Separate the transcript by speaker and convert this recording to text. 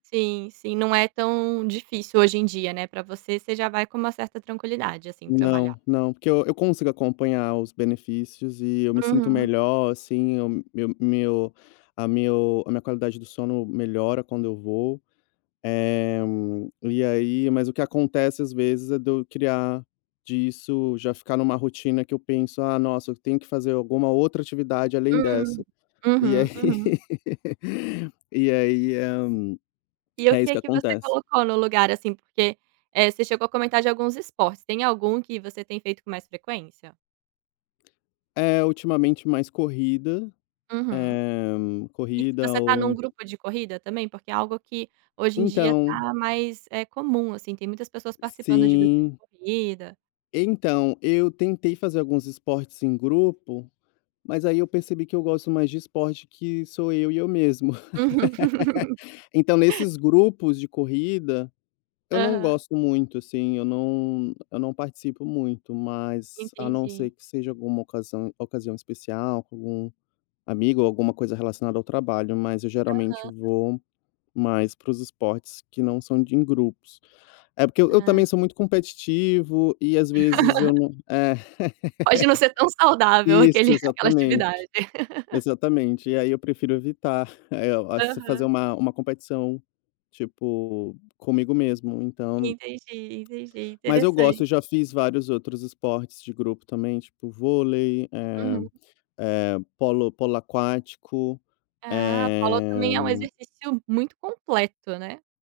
Speaker 1: Sim, sim. Não é tão difícil hoje em dia, né, pra você, você já vai com uma certa tranquilidade, assim, pra malhar.
Speaker 2: Não, não, porque eu eu consigo acompanhar os benefícios, e eu me sinto
Speaker 1: Uhum.
Speaker 2: melhor, assim. O meu meu a meu a minha qualidade do sono melhora quando eu vou, eh, e aí mas o que acontece às vezes, é do criar disso já ficar numa rotina que eu penso: "Ah, nossa! Eu tenho que fazer alguma outra atividade além
Speaker 1: Hum.
Speaker 2: dessa". E
Speaker 1: Uhum,
Speaker 2: aí
Speaker 1: uhum.
Speaker 2: e aí, hã,
Speaker 1: E o
Speaker 2: é isso
Speaker 1: que
Speaker 2: que
Speaker 1: que você
Speaker 2: acontece.
Speaker 1: colocou no lugar, assim, porque, eh, você chegou a comentar de alguns esportes. Tem algum que você tem feito com mais frequência?
Speaker 2: É ultimamente mais corrida,
Speaker 1: Uhum.
Speaker 2: eh,
Speaker 1: E
Speaker 2: corrida
Speaker 1: você tá
Speaker 2: ou
Speaker 1: num
Speaker 2: ent
Speaker 1: grupo de corrida também? Porque é algo que hoje em dia
Speaker 2: Então
Speaker 1: tá mais, eh, comum, assim, tem muitas pessoas participando de grupo de
Speaker 2: Sim.
Speaker 1: corrida.
Speaker 2: Então, eu tentei fazer alguns esportes em grupo, mas aí eu percebi que eu gosto mais de esporte que sou eu e eu mesmo.
Speaker 1: Uhum.
Speaker 2: Então, nesses grupos de corrida eu não
Speaker 1: Aham.
Speaker 2: gosto muito, assim, eu não eu não participo muito, mas a não ser
Speaker 1: Entendi.
Speaker 2: que seja alguma ocasão ocasião especial, com algum amigo ou alguma coisa relacionada ao trabalho. Mas eu geralmente
Speaker 1: Aham.
Speaker 2: vou mais para os esportes que não são de em grupos. É, porque eu eu
Speaker 1: Ah.
Speaker 2: também sou muito competitivo, e às vezes eu não É
Speaker 1: Pode não ser tão saudável
Speaker 2: isso
Speaker 1: aquele aquela
Speaker 2: exatamente,
Speaker 1: atividade.
Speaker 2: exatamente. E aí eu prefiro evitar, eh, as fazer
Speaker 1: Aham.
Speaker 2: uma uma competição, tipo, comigo mesmo. Então
Speaker 1: Entendi, entendi,
Speaker 2: Mas eu
Speaker 1: interessante.
Speaker 2: gosto. Eu já fiz vários outros esportes de grupo também, tipo, vôlei, eh
Speaker 1: Uhum.
Speaker 2: eh, polo polo aquático,
Speaker 1: Ah, polo também é um
Speaker 2: eh.
Speaker 1: exercício muito completo, né?